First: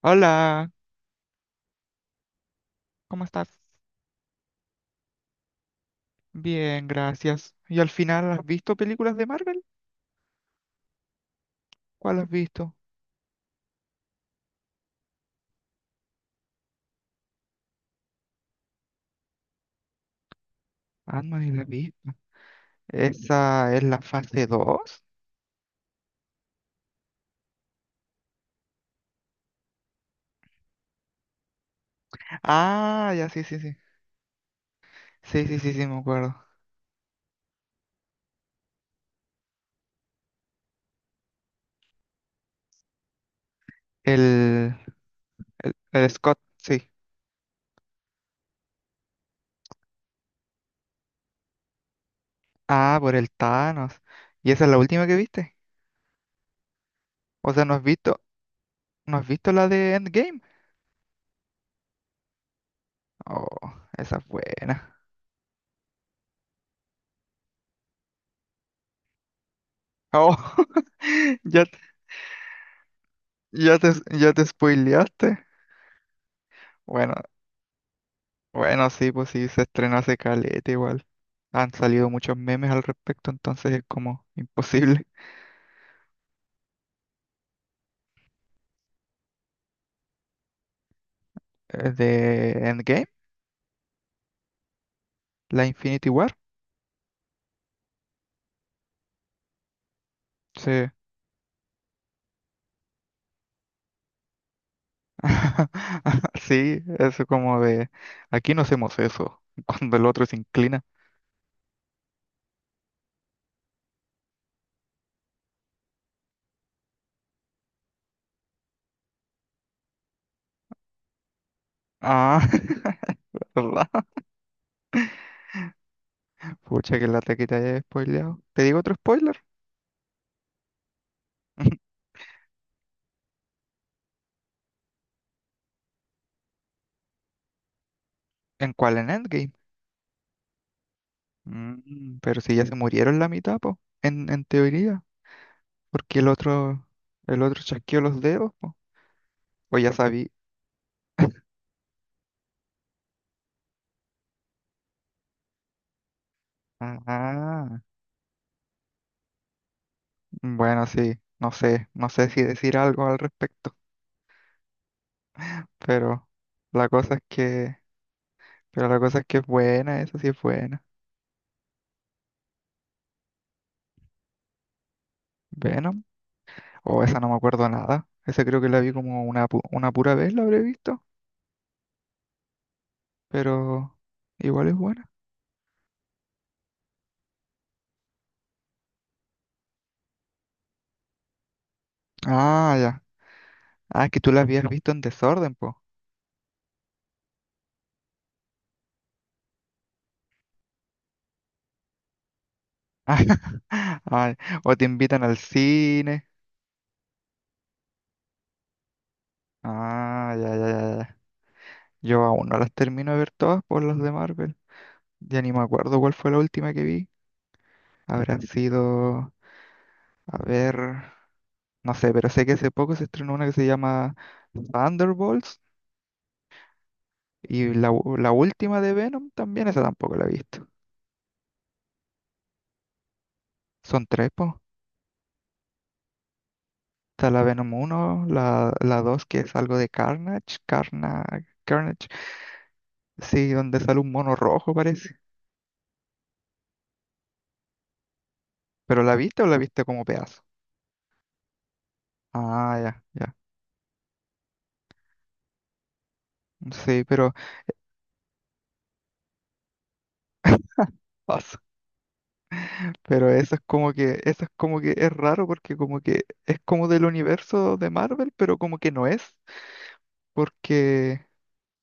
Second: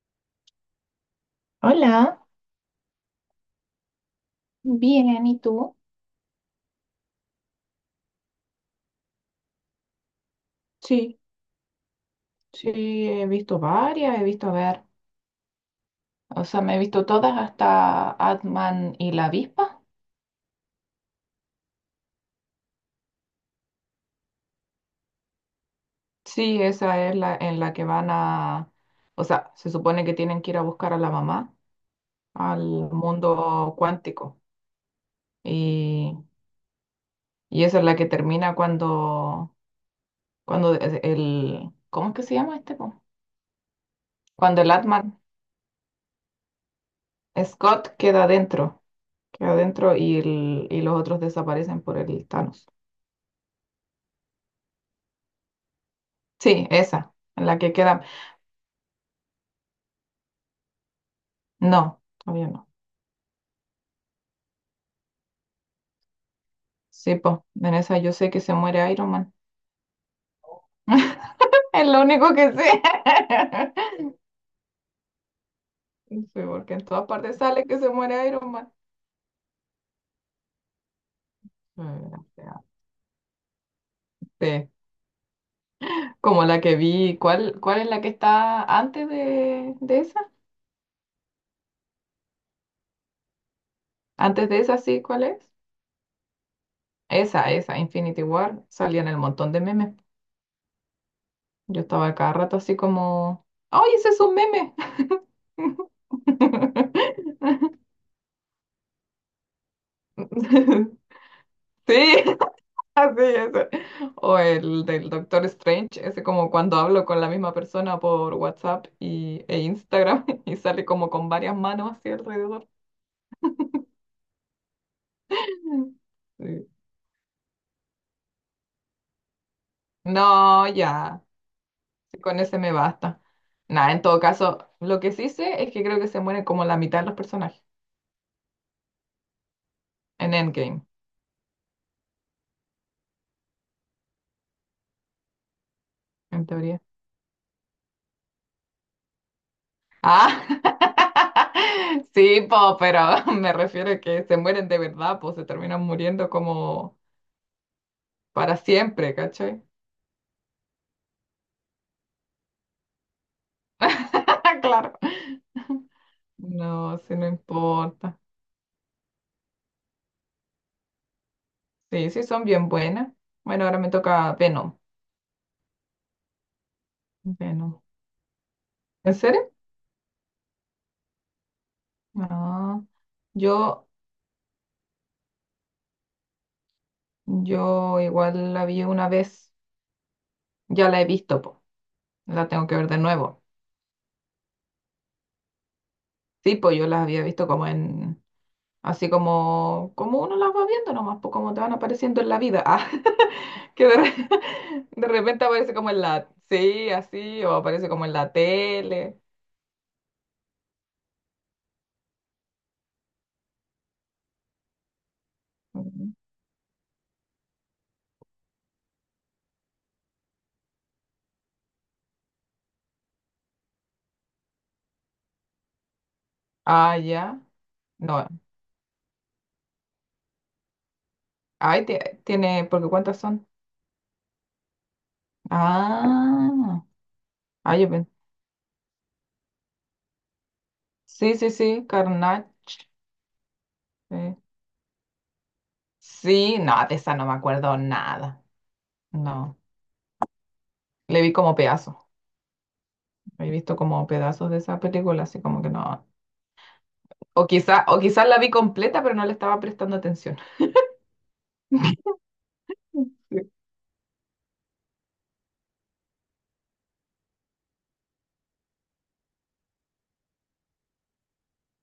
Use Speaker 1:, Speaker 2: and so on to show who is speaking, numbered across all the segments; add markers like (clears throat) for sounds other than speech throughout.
Speaker 1: Hola,
Speaker 2: Hola.
Speaker 1: ¿cómo estás?
Speaker 2: Bien, ¿y tú?
Speaker 1: Bien, gracias. ¿Y al final has visto películas de Marvel?
Speaker 2: Sí,
Speaker 1: ¿Cuál has
Speaker 2: sí,
Speaker 1: visto?
Speaker 2: he visto varias, he visto, a ver, o sea, me he visto todas hasta Atman y la avispa.
Speaker 1: Ant-Man y la Avispa. ¿Esa es la fase dos?
Speaker 2: Sí, esa es la en la que van a, o sea, se supone que tienen que ir a buscar a la mamá al
Speaker 1: Ah, ya, sí, sí,
Speaker 2: mundo
Speaker 1: sí.
Speaker 2: cuántico.
Speaker 1: Sí, sí, sí, sí, me
Speaker 2: Y,
Speaker 1: acuerdo.
Speaker 2: y esa es la que termina cuando, cuando es el, ¿cómo es que se llama este? ¿Po? Cuando el
Speaker 1: El,
Speaker 2: Atman
Speaker 1: el Scott, sí.
Speaker 2: Scott queda adentro y, y los otros desaparecen por el Thanos.
Speaker 1: Ah, por el Thanos. ¿Y esa es la última que viste?
Speaker 2: Sí, esa,
Speaker 1: O
Speaker 2: la
Speaker 1: sea,
Speaker 2: que
Speaker 1: ¿no has
Speaker 2: queda.
Speaker 1: visto, no has visto la de Endgame?
Speaker 2: No, todavía no.
Speaker 1: Oh, esa es buena.
Speaker 2: Sí, pues, en esa yo sé que se muere Iron Man.
Speaker 1: Oh, (laughs)
Speaker 2: (laughs)
Speaker 1: ya, te-
Speaker 2: Es lo único que sé.
Speaker 1: ya te,
Speaker 2: (laughs)
Speaker 1: ya te spoileaste.
Speaker 2: Sí, porque en todas
Speaker 1: Bueno,
Speaker 2: partes sale que se muere Iron Man.
Speaker 1: Bueno, sí, pues sí, se estrenó hace caleta igual. Han salido
Speaker 2: O
Speaker 1: muchos
Speaker 2: sea,
Speaker 1: memes al respecto, entonces es como
Speaker 2: sí,
Speaker 1: imposible. (laughs)
Speaker 2: como la que vi. ¿Cuál, cuál es la que está antes de esa?
Speaker 1: De Endgame,
Speaker 2: Antes de esa, sí, ¿cuál es?
Speaker 1: la Infinity War.
Speaker 2: Esa, Infinity War. Salían el montón de memes.
Speaker 1: Sí.
Speaker 2: Yo estaba cada rato así como, ¡ay, ese es un meme!
Speaker 1: (laughs) Sí,
Speaker 2: (laughs)
Speaker 1: eso como de aquí no hacemos eso, (laughs) cuando el otro se inclina.
Speaker 2: Sí, así, ese. O el del Doctor Strange, ese como cuando hablo con la misma persona por WhatsApp y, e Instagram (laughs) y sale como con varias manos así
Speaker 1: Ah,
Speaker 2: alrededor.
Speaker 1: (laughs) ¿verdad?
Speaker 2: Sí.
Speaker 1: Pucha, que lata que te haya spoileado. ¿Te digo otro spoiler?
Speaker 2: No, ya,
Speaker 1: (laughs)
Speaker 2: sí, con ese me basta. Nada, en todo caso, lo que sí sé es que creo que se mueren como la mitad de los personajes
Speaker 1: ¿En cuál? En Endgame.
Speaker 2: en Endgame,
Speaker 1: Mm, pero si ya se murieron la mitad, po. En teoría. Porque el
Speaker 2: en teoría.
Speaker 1: otro, el otro chasqueó los dedos, po. O ya sabí.
Speaker 2: Ah, (laughs) sí, po, pero (laughs) me refiero a que se mueren de verdad, pues se terminan muriendo como
Speaker 1: Ah,
Speaker 2: para siempre, ¿cachai?
Speaker 1: bueno, sí, no sé, no sé si decir algo al respecto,
Speaker 2: (laughs) Claro.
Speaker 1: pero la
Speaker 2: No,
Speaker 1: cosa
Speaker 2: sí,
Speaker 1: es
Speaker 2: no
Speaker 1: que,
Speaker 2: importa.
Speaker 1: pero la cosa es que es buena, esa sí es buena.
Speaker 2: Sí, sí, son bien buenas. Bueno, ahora me toca Venom.
Speaker 1: Venom, o esa no me acuerdo
Speaker 2: Venom.
Speaker 1: nada, esa creo que la vi
Speaker 2: ¿En
Speaker 1: como
Speaker 2: serio?
Speaker 1: una pura vez la habré visto,
Speaker 2: No. Yo,
Speaker 1: pero igual es buena.
Speaker 2: yo igual la vi una vez. Ya la he visto, po. La tengo que
Speaker 1: Ah,
Speaker 2: ver de
Speaker 1: ya,
Speaker 2: nuevo.
Speaker 1: ah, es que tú la habías visto en desorden, po.
Speaker 2: Sí, pues yo las había visto como en. Así como, como uno las va viendo nomás, pues como te van apareciendo en la vida. Ah,
Speaker 1: (laughs)
Speaker 2: (laughs) que de, re-
Speaker 1: Ay, o te
Speaker 2: (laughs) de
Speaker 1: invitan al
Speaker 2: repente aparece como en
Speaker 1: cine.
Speaker 2: la. Sí, así, o aparece como en la tele.
Speaker 1: Ah, ya, ya, ya, ya. Yo aún no las termino de ver todas por las de Marvel. Ya ni me acuerdo cuál
Speaker 2: Ujú.
Speaker 1: fue la última que vi. Habrán sido, a ver, no sé, pero sé que hace poco se estrenó una que se llama Thunderbolts
Speaker 2: Ah, ya.
Speaker 1: y
Speaker 2: No.
Speaker 1: la última de Venom también, esa tampoco la he visto.
Speaker 2: Ay, tiene, porque ¿cuántas son?
Speaker 1: Son tres, po.
Speaker 2: Ah,
Speaker 1: Está la
Speaker 2: ah, yo pen-
Speaker 1: la 2 que es algo de
Speaker 2: sí, sí, sí,
Speaker 1: Carnage,
Speaker 2: Carnage.
Speaker 1: sí, donde sale un mono
Speaker 2: Sí,
Speaker 1: rojo parece.
Speaker 2: sí, no, de esa no me acuerdo nada.
Speaker 1: ¿Pero la viste o la
Speaker 2: No,
Speaker 1: viste como pedazo?
Speaker 2: le vi como pedazos.
Speaker 1: Ah, ya, ya.
Speaker 2: He visto como pedazos de esa película, así como que no.
Speaker 1: Sí, pero
Speaker 2: O quizá, o quizás la vi completa, pero no le estaba prestando atención. (laughs)
Speaker 1: (laughs) pasa. Pero
Speaker 2: Sí.
Speaker 1: eso es como que es raro porque como que es como del universo de Marvel, pero como que no es. Porque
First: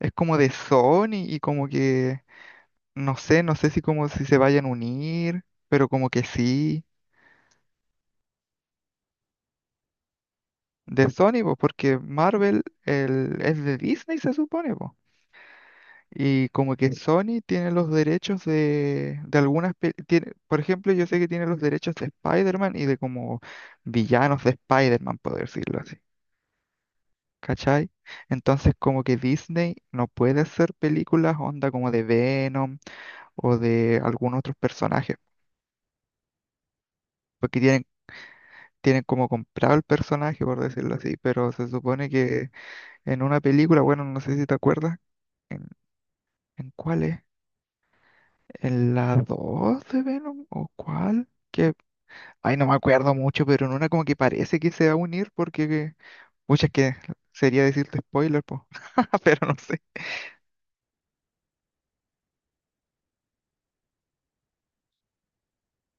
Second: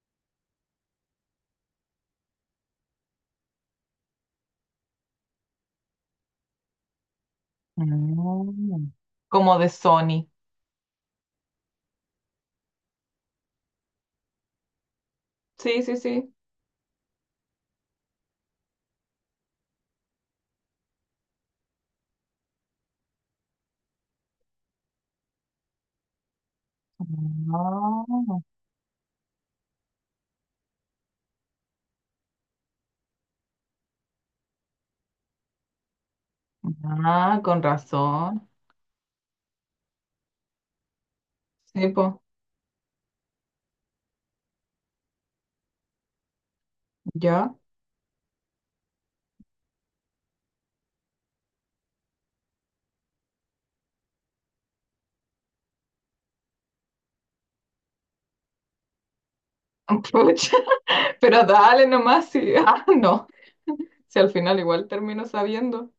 Speaker 1: es como de Sony y como que, no sé, no sé si como si se vayan a unir, pero como que sí,
Speaker 2: Mm. Como de Sony.
Speaker 1: de Sony, pues, porque es de Disney, se supone, pues.
Speaker 2: Sí, sí, sí.
Speaker 1: Y como que Sony tiene los derechos de algunas, tiene, por ejemplo, yo sé que tiene los derechos de Spider-Man y de como villanos de Spider-Man, por decirlo así, ¿cachai?
Speaker 2: Ah.
Speaker 1: Entonces como que Disney no puede hacer películas onda como de Venom o de algún otro personaje.
Speaker 2: Ah,
Speaker 1: porque
Speaker 2: con
Speaker 1: tienen,
Speaker 2: razón.
Speaker 1: tienen como comprado el personaje, por decirlo así, pero se
Speaker 2: Sí,
Speaker 1: supone
Speaker 2: pues,
Speaker 1: que en una película, bueno, no sé si te acuerdas, ¿en, ¿en cuál es?
Speaker 2: ya.
Speaker 1: ¿En la 2 de Venom o cuál? Ay, no me acuerdo mucho, pero en una como que parece que se va a unir porque, muchas que sería decirte spoiler, pues, (laughs) pero no sé.
Speaker 2: (laughs) Pero dale nomás, sí. (laughs) Ah, no. Si al final igual termino sabiendo.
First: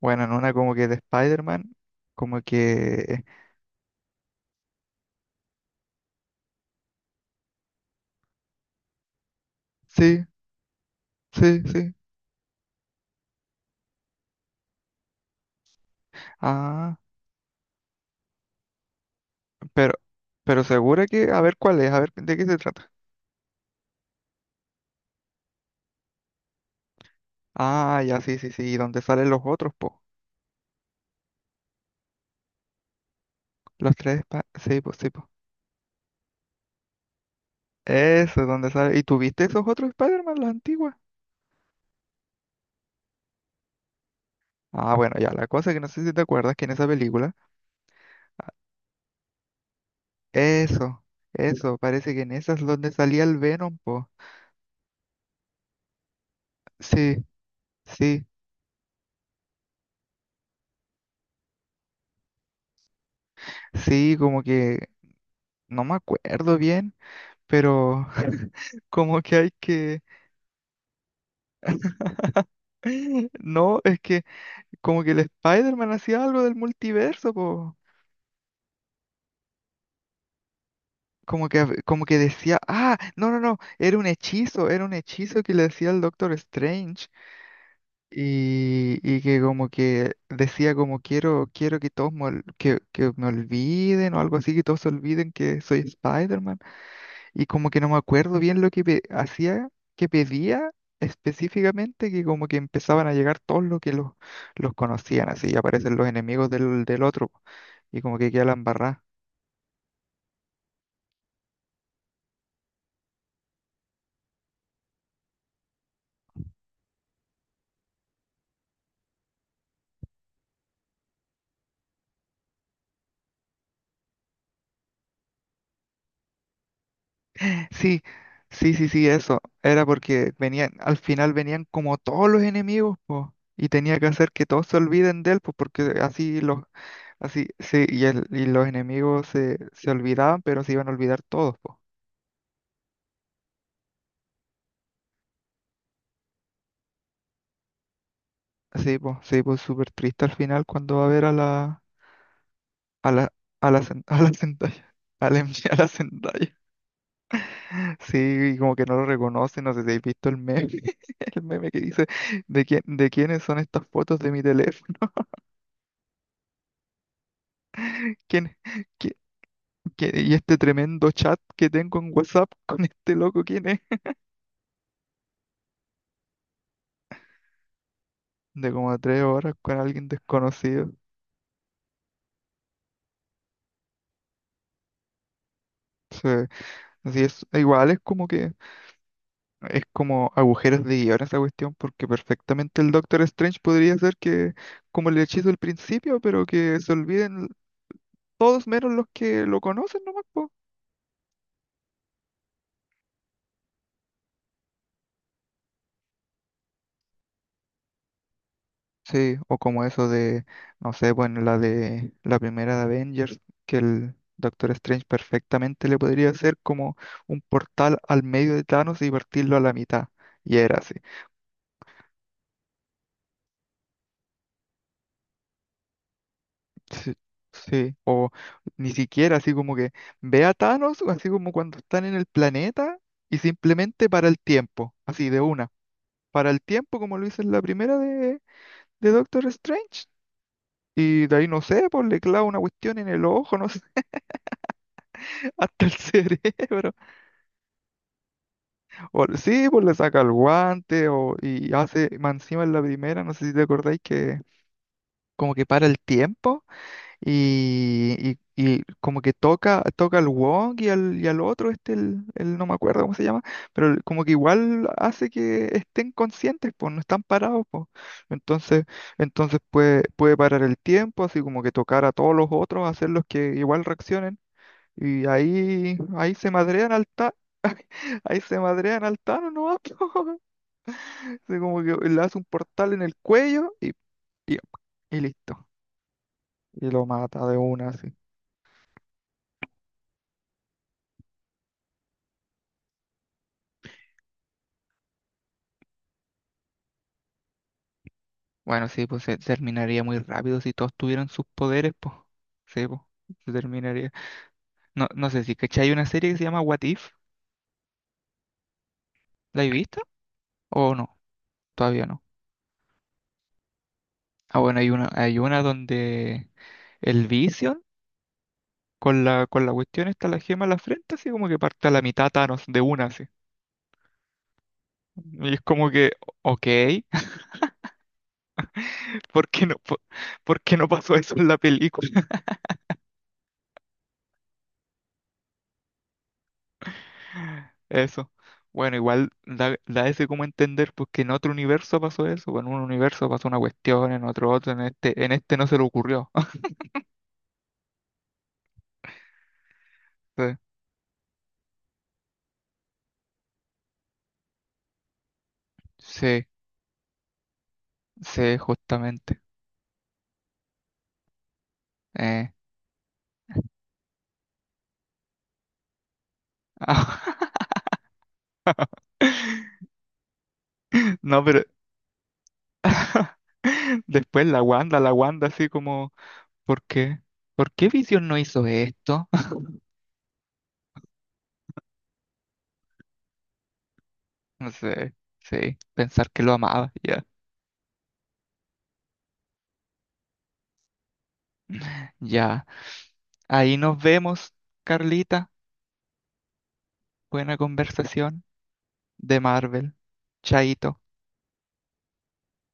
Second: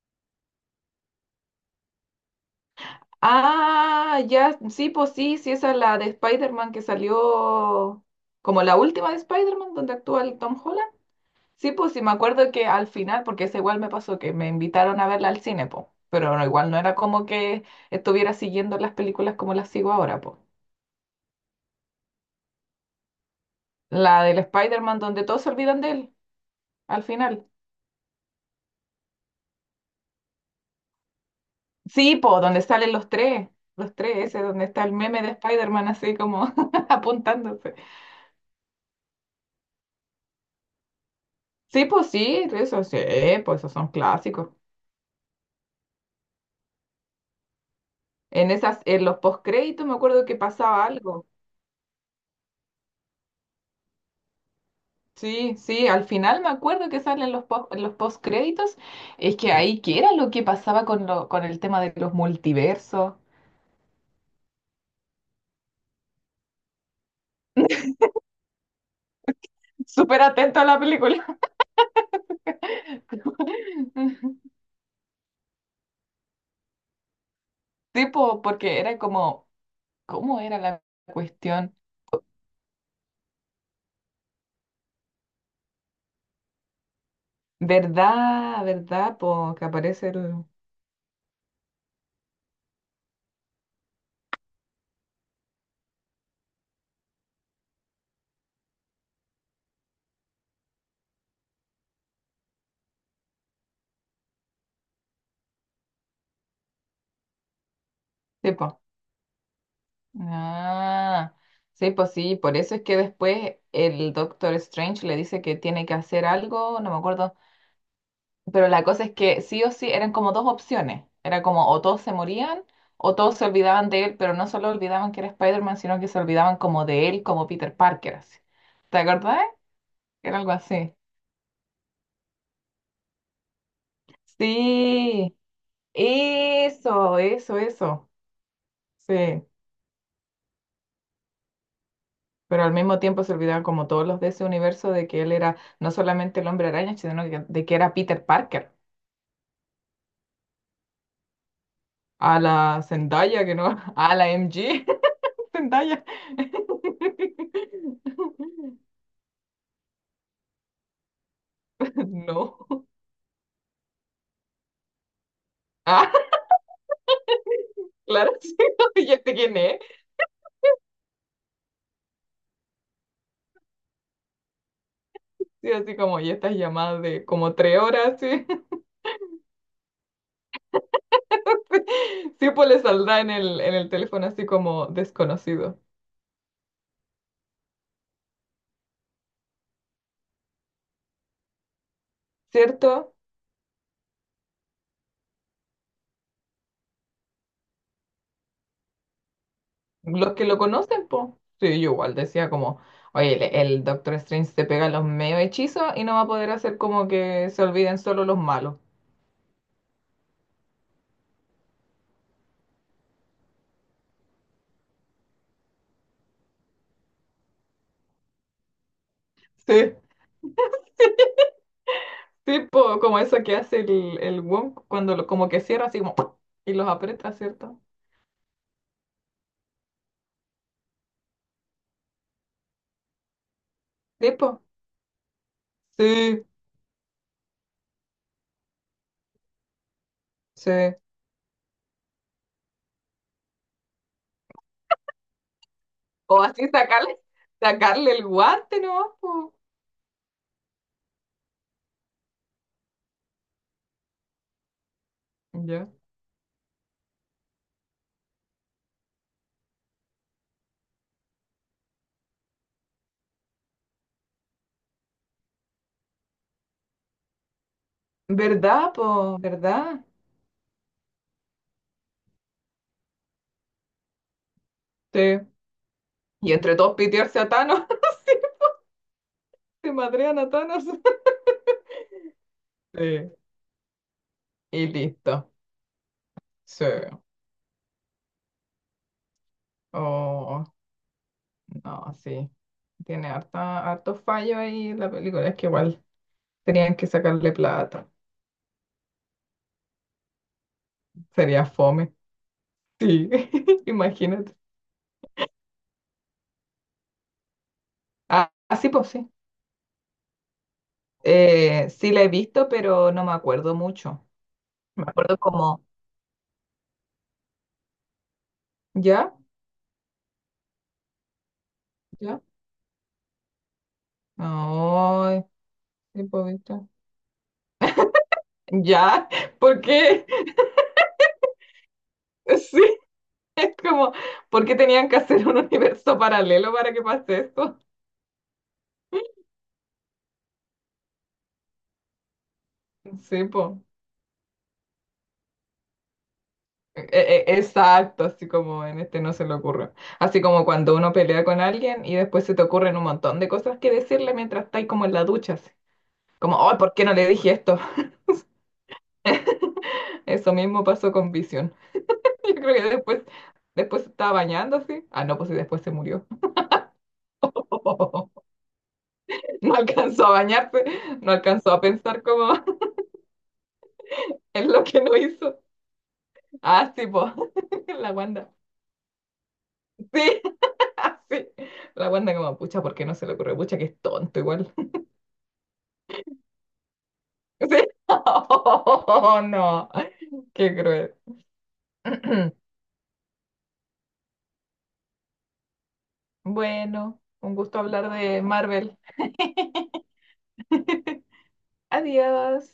Speaker 1: Bueno, en una como que de Spider-Man, como que,
Speaker 2: Ah, ya, sí, pues sí, sí, esa es la de Spider-Man que salió como la última de Spider-Man donde actúa
Speaker 1: sí,
Speaker 2: el Tom Holland.
Speaker 1: sí,
Speaker 2: Sí, pues
Speaker 1: sí,
Speaker 2: sí, me acuerdo que al final, porque esa igual me pasó que me invitaron a verla al cine, po. Pero no, igual no era
Speaker 1: ah,
Speaker 2: como que estuviera siguiendo las películas como las sigo
Speaker 1: pero,
Speaker 2: ahora, po.
Speaker 1: pero segura que, a ver cuál es, a ver de qué se trata.
Speaker 2: La del Spider-Man donde todos se olvidan de él, al final.
Speaker 1: Ah, ya, sí, sí, sí. ¿Y dónde salen los otros, po?
Speaker 2: Sí, po, donde salen los tres, ese donde
Speaker 1: Sí,
Speaker 2: está el
Speaker 1: pues, sí,
Speaker 2: meme
Speaker 1: po.
Speaker 2: de Spider-Man así como (laughs) apuntándose.
Speaker 1: Eso es donde sale. ¿Y tuviste esos otros Spider-Man, las antiguas?
Speaker 2: Sí, pues sí, eso sí, pues esos son clásicos.
Speaker 1: Ah, bueno, ya, la cosa que no sé si te acuerdas que en esa película,
Speaker 2: En esas, en los postcréditos me acuerdo que pasaba
Speaker 1: eso,
Speaker 2: algo.
Speaker 1: eso, parece que en esas es donde salía el Venom, po.
Speaker 2: Sí, sí, al final me acuerdo que
Speaker 1: Sí,
Speaker 2: salen los post, los
Speaker 1: sí,
Speaker 2: postcréditos. Es que ahí que era lo que pasaba con lo, con el tema de los multiversos.
Speaker 1: sí, como que no me acuerdo bien, pero (laughs) como que hay
Speaker 2: (laughs)
Speaker 1: que...
Speaker 2: Súper atento a la película.
Speaker 1: (laughs) No, es que
Speaker 2: (laughs)
Speaker 1: como que el Spider-Man hacía algo del multiverso, po.
Speaker 2: Sí, po, porque era como, ¿cómo era la
Speaker 1: Como que,
Speaker 2: cuestión?
Speaker 1: como que decía, ah, no, no, no, era un hechizo que le decía el Doctor Strange
Speaker 2: ¿Verdad? ¿Verdad?
Speaker 1: y que
Speaker 2: Po, que
Speaker 1: como
Speaker 2: aparece
Speaker 1: que
Speaker 2: el...
Speaker 1: decía como quiero que todos me, que me olviden o algo así, que todos se olviden que soy Spider-Man y como que no me acuerdo bien lo que hacía, que pedía específicamente, que como que empezaban a llegar todos los que los conocían, así y aparecen los enemigos del otro y como que queda
Speaker 2: Sí,
Speaker 1: la
Speaker 2: po.
Speaker 1: embarrada.
Speaker 2: Ah, sí, pues sí, por eso es que después el Doctor Strange le dice que tiene que hacer algo, no me acuerdo, pero la cosa es que sí o sí eran como dos opciones, era como o todos se morían o todos se olvidaban de él, pero no solo olvidaban que era Spider-Man, sino que se olvidaban como de él, como Peter
Speaker 1: Sí,
Speaker 2: Parker, así.
Speaker 1: sí, sí,
Speaker 2: ¿Te
Speaker 1: sí, eso.
Speaker 2: acordás?
Speaker 1: Era porque
Speaker 2: Era algo
Speaker 1: venían,
Speaker 2: así.
Speaker 1: al final venían como todos los enemigos, po, y tenía que hacer que todos se olviden de
Speaker 2: Sí,
Speaker 1: él, pues, porque así los,
Speaker 2: eso,
Speaker 1: así,
Speaker 2: eso,
Speaker 1: sí, y,
Speaker 2: eso.
Speaker 1: el, y los enemigos
Speaker 2: Sí,
Speaker 1: se, se olvidaban, pero se iban a olvidar todos, pues.
Speaker 2: pero al mismo tiempo se olvidaban como todos los de ese universo de que él era no solamente el hombre araña, de que era Peter Parker,
Speaker 1: Sí, pues, sí, pues, súper triste al final cuando va a ver
Speaker 2: a la
Speaker 1: a la,
Speaker 2: Zendaya, que no, (laughs)
Speaker 1: (laughs)
Speaker 2: a
Speaker 1: A
Speaker 2: la
Speaker 1: la
Speaker 2: MG,
Speaker 1: Zendaya,
Speaker 2: (laughs)
Speaker 1: MJ, a la
Speaker 2: Zendaya.
Speaker 1: Zendaya. Sí,
Speaker 2: (laughs)
Speaker 1: y como que no lo reconoce, no sé si habéis visto el meme, (laughs) el meme que dice,
Speaker 2: No.
Speaker 1: ¿de quiénes son estas fotos de mi teléfono?
Speaker 2: Ah,
Speaker 1: (laughs)
Speaker 2: claro,
Speaker 1: ¿Quién?
Speaker 2: sí, (laughs) ¿y este quién es?
Speaker 1: Y este tremendo chat que tengo en WhatsApp (laughs) con este loco, ¿quién es?
Speaker 2: Sí, así como, y estas llamadas de como 3 horas, sí.
Speaker 1: De como tres horas con alguien desconocido.
Speaker 2: (laughs) Sí, pues le saldrá en el teléfono así como desconocido,
Speaker 1: Sí, así es, igual es como que es como agujeros de guión esa cuestión, porque perfectamente el
Speaker 2: ¿cierto?
Speaker 1: Doctor Strange podría ser que como el hechizo del principio, pero que se olviden todos menos los que lo conocen nomás.
Speaker 2: Los que lo conocen, po. Sí, yo igual decía como, oye, el Doctor Strange se pega los medio hechizos y no va a poder hacer como que se olviden solo los malos.
Speaker 1: Sí, o como eso de, no sé, bueno, la de la primera de Avengers, que el Doctor Strange perfectamente le podría hacer como un portal al medio de Thanos y partirlo a la
Speaker 2: Sí,
Speaker 1: mitad. Y era así.
Speaker 2: tipo como eso que hace el Wong cuando lo, como que cierra así como ¡pum! Y los
Speaker 1: Sí,
Speaker 2: aprieta, ¿cierto?
Speaker 1: sí, o ni siquiera así como que ve a Thanos, así como cuando están en el planeta y simplemente para el
Speaker 2: Tipo,
Speaker 1: tiempo, así de una.
Speaker 2: sí,
Speaker 1: Para el tiempo, como lo hizo en la primera de Doctor Strange.
Speaker 2: sí.
Speaker 1: Y de ahí no sé, pues le clava una cuestión en el ojo, no sé, (laughs) hasta el
Speaker 2: O así
Speaker 1: cerebro.
Speaker 2: sacarle, sacarle el guante no
Speaker 1: O-
Speaker 2: po.
Speaker 1: sí, pues le saca el guante o, y hace, más encima en la primera, no sé si te acordáis que como que para
Speaker 2: Ya.
Speaker 1: el tiempo y, y como que toca al Wong y y al otro, este, no me acuerdo cómo se llama, pero como que igual hace que estén conscientes, pues no están parados, pues. Entonces,
Speaker 2: ¿Verdad, po?
Speaker 1: entonces puede,
Speaker 2: ¿Verdad?
Speaker 1: puede parar el tiempo, así como que tocar a todos los otros, hacerlos que igual reaccionen.
Speaker 2: Sí.
Speaker 1: Y ahí se
Speaker 2: Y entre
Speaker 1: madrean
Speaker 2: todos
Speaker 1: al ta,
Speaker 2: pitearse a Thanos,
Speaker 1: (laughs) ahí se
Speaker 2: (laughs)
Speaker 1: madrean al Thanos, ¿no?
Speaker 2: se madrean a
Speaker 1: (laughs)
Speaker 2: Thanos. (laughs)
Speaker 1: Así como que le hace un portal en el
Speaker 2: Sí.
Speaker 1: cuello
Speaker 2: Y
Speaker 1: y
Speaker 2: listo.
Speaker 1: listo.
Speaker 2: Sí.
Speaker 1: Y lo mata de una, así.
Speaker 2: Oh, no, sí. Tiene harta, harto fallo ahí la película. Es que igual tenían que sacarle plata.
Speaker 1: Bueno, sí, pues se terminaría muy rápido si todos tuvieran sus
Speaker 2: Sería
Speaker 1: poderes,
Speaker 2: fome.
Speaker 1: pues. Sí, pues.
Speaker 2: Sí,
Speaker 1: Se
Speaker 2: (laughs)
Speaker 1: terminaría.
Speaker 2: imagínate.
Speaker 1: No, no sé si, ¿cachai? Hay una serie que se llama What If.
Speaker 2: Ah, ah, sí, pues sí.
Speaker 1: ¿La he visto? ¿O no? Todavía
Speaker 2: Sí la
Speaker 1: no.
Speaker 2: he visto, pero no me acuerdo mucho.
Speaker 1: Ah, bueno,
Speaker 2: Me
Speaker 1: hay
Speaker 2: acuerdo
Speaker 1: una
Speaker 2: como,
Speaker 1: donde el Vision
Speaker 2: ¿ya?
Speaker 1: con la cuestión está la gema en la frente, así como que parte a la mitad
Speaker 2: ¿Ya?
Speaker 1: Thanos de una, así.
Speaker 2: No,
Speaker 1: Y es como que,
Speaker 2: sí, pues
Speaker 1: ok,
Speaker 2: ¿viste?
Speaker 1: (laughs)
Speaker 2: ¿Ya?
Speaker 1: ¿por
Speaker 2: (laughs)
Speaker 1: qué no,
Speaker 2: ¿Por
Speaker 1: por,
Speaker 2: qué? (laughs)
Speaker 1: ¿por qué no pasó eso en la película?
Speaker 2: Sí, es como, ¿por qué tenían que hacer un universo paralelo para que pase esto?
Speaker 1: Eso. Bueno, igual da, da ese como entender, porque en otro universo pasó eso, pues, en un universo
Speaker 2: Sí,
Speaker 1: pasó una
Speaker 2: pues.
Speaker 1: cuestión, en otro otro, en este no se le ocurrió. (laughs)
Speaker 2: Exacto, así como en este no se le ocurre. Así
Speaker 1: Sí,
Speaker 2: como cuando uno pelea con alguien y después se te ocurren un montón de cosas que decirle mientras estáis como en la ducha, así.
Speaker 1: sí,
Speaker 2: Como, oh, ¿por qué no le dije esto?
Speaker 1: sí, justamente.
Speaker 2: (laughs) Eso mismo pasó con Vision. (laughs)
Speaker 1: Eh.
Speaker 2: Yo creo que después, después se estaba bañando así. Ah, no, pues y después se murió.
Speaker 1: (laughs)
Speaker 2: (laughs) No alcanzó a bañarse, no
Speaker 1: No, pero
Speaker 2: alcanzó a pensar como (laughs)
Speaker 1: (laughs) después
Speaker 2: en lo que
Speaker 1: La
Speaker 2: no
Speaker 1: Wanda
Speaker 2: hizo.
Speaker 1: así como, ¿por
Speaker 2: Ah, sí,
Speaker 1: qué?
Speaker 2: pues,
Speaker 1: ¿Por qué
Speaker 2: (laughs) la
Speaker 1: Vision no
Speaker 2: Wanda.
Speaker 1: hizo esto? (laughs)
Speaker 2: Sí, (laughs) sí. La Wanda como, pucha, ¿por qué no se le ocurre? Pucha, que es tonto
Speaker 1: No
Speaker 2: igual.
Speaker 1: sé, sí, pensar que lo amaba, ya,
Speaker 2: Sí. (laughs) Oh, no, qué cruel. (clears throat)
Speaker 1: ya. Ahí nos vemos, Carlita.
Speaker 2: Bueno, un
Speaker 1: Buena
Speaker 2: gusto hablar de
Speaker 1: conversación
Speaker 2: Marvel.
Speaker 1: de Marvel. Chaito.
Speaker 2: (laughs) Adiós.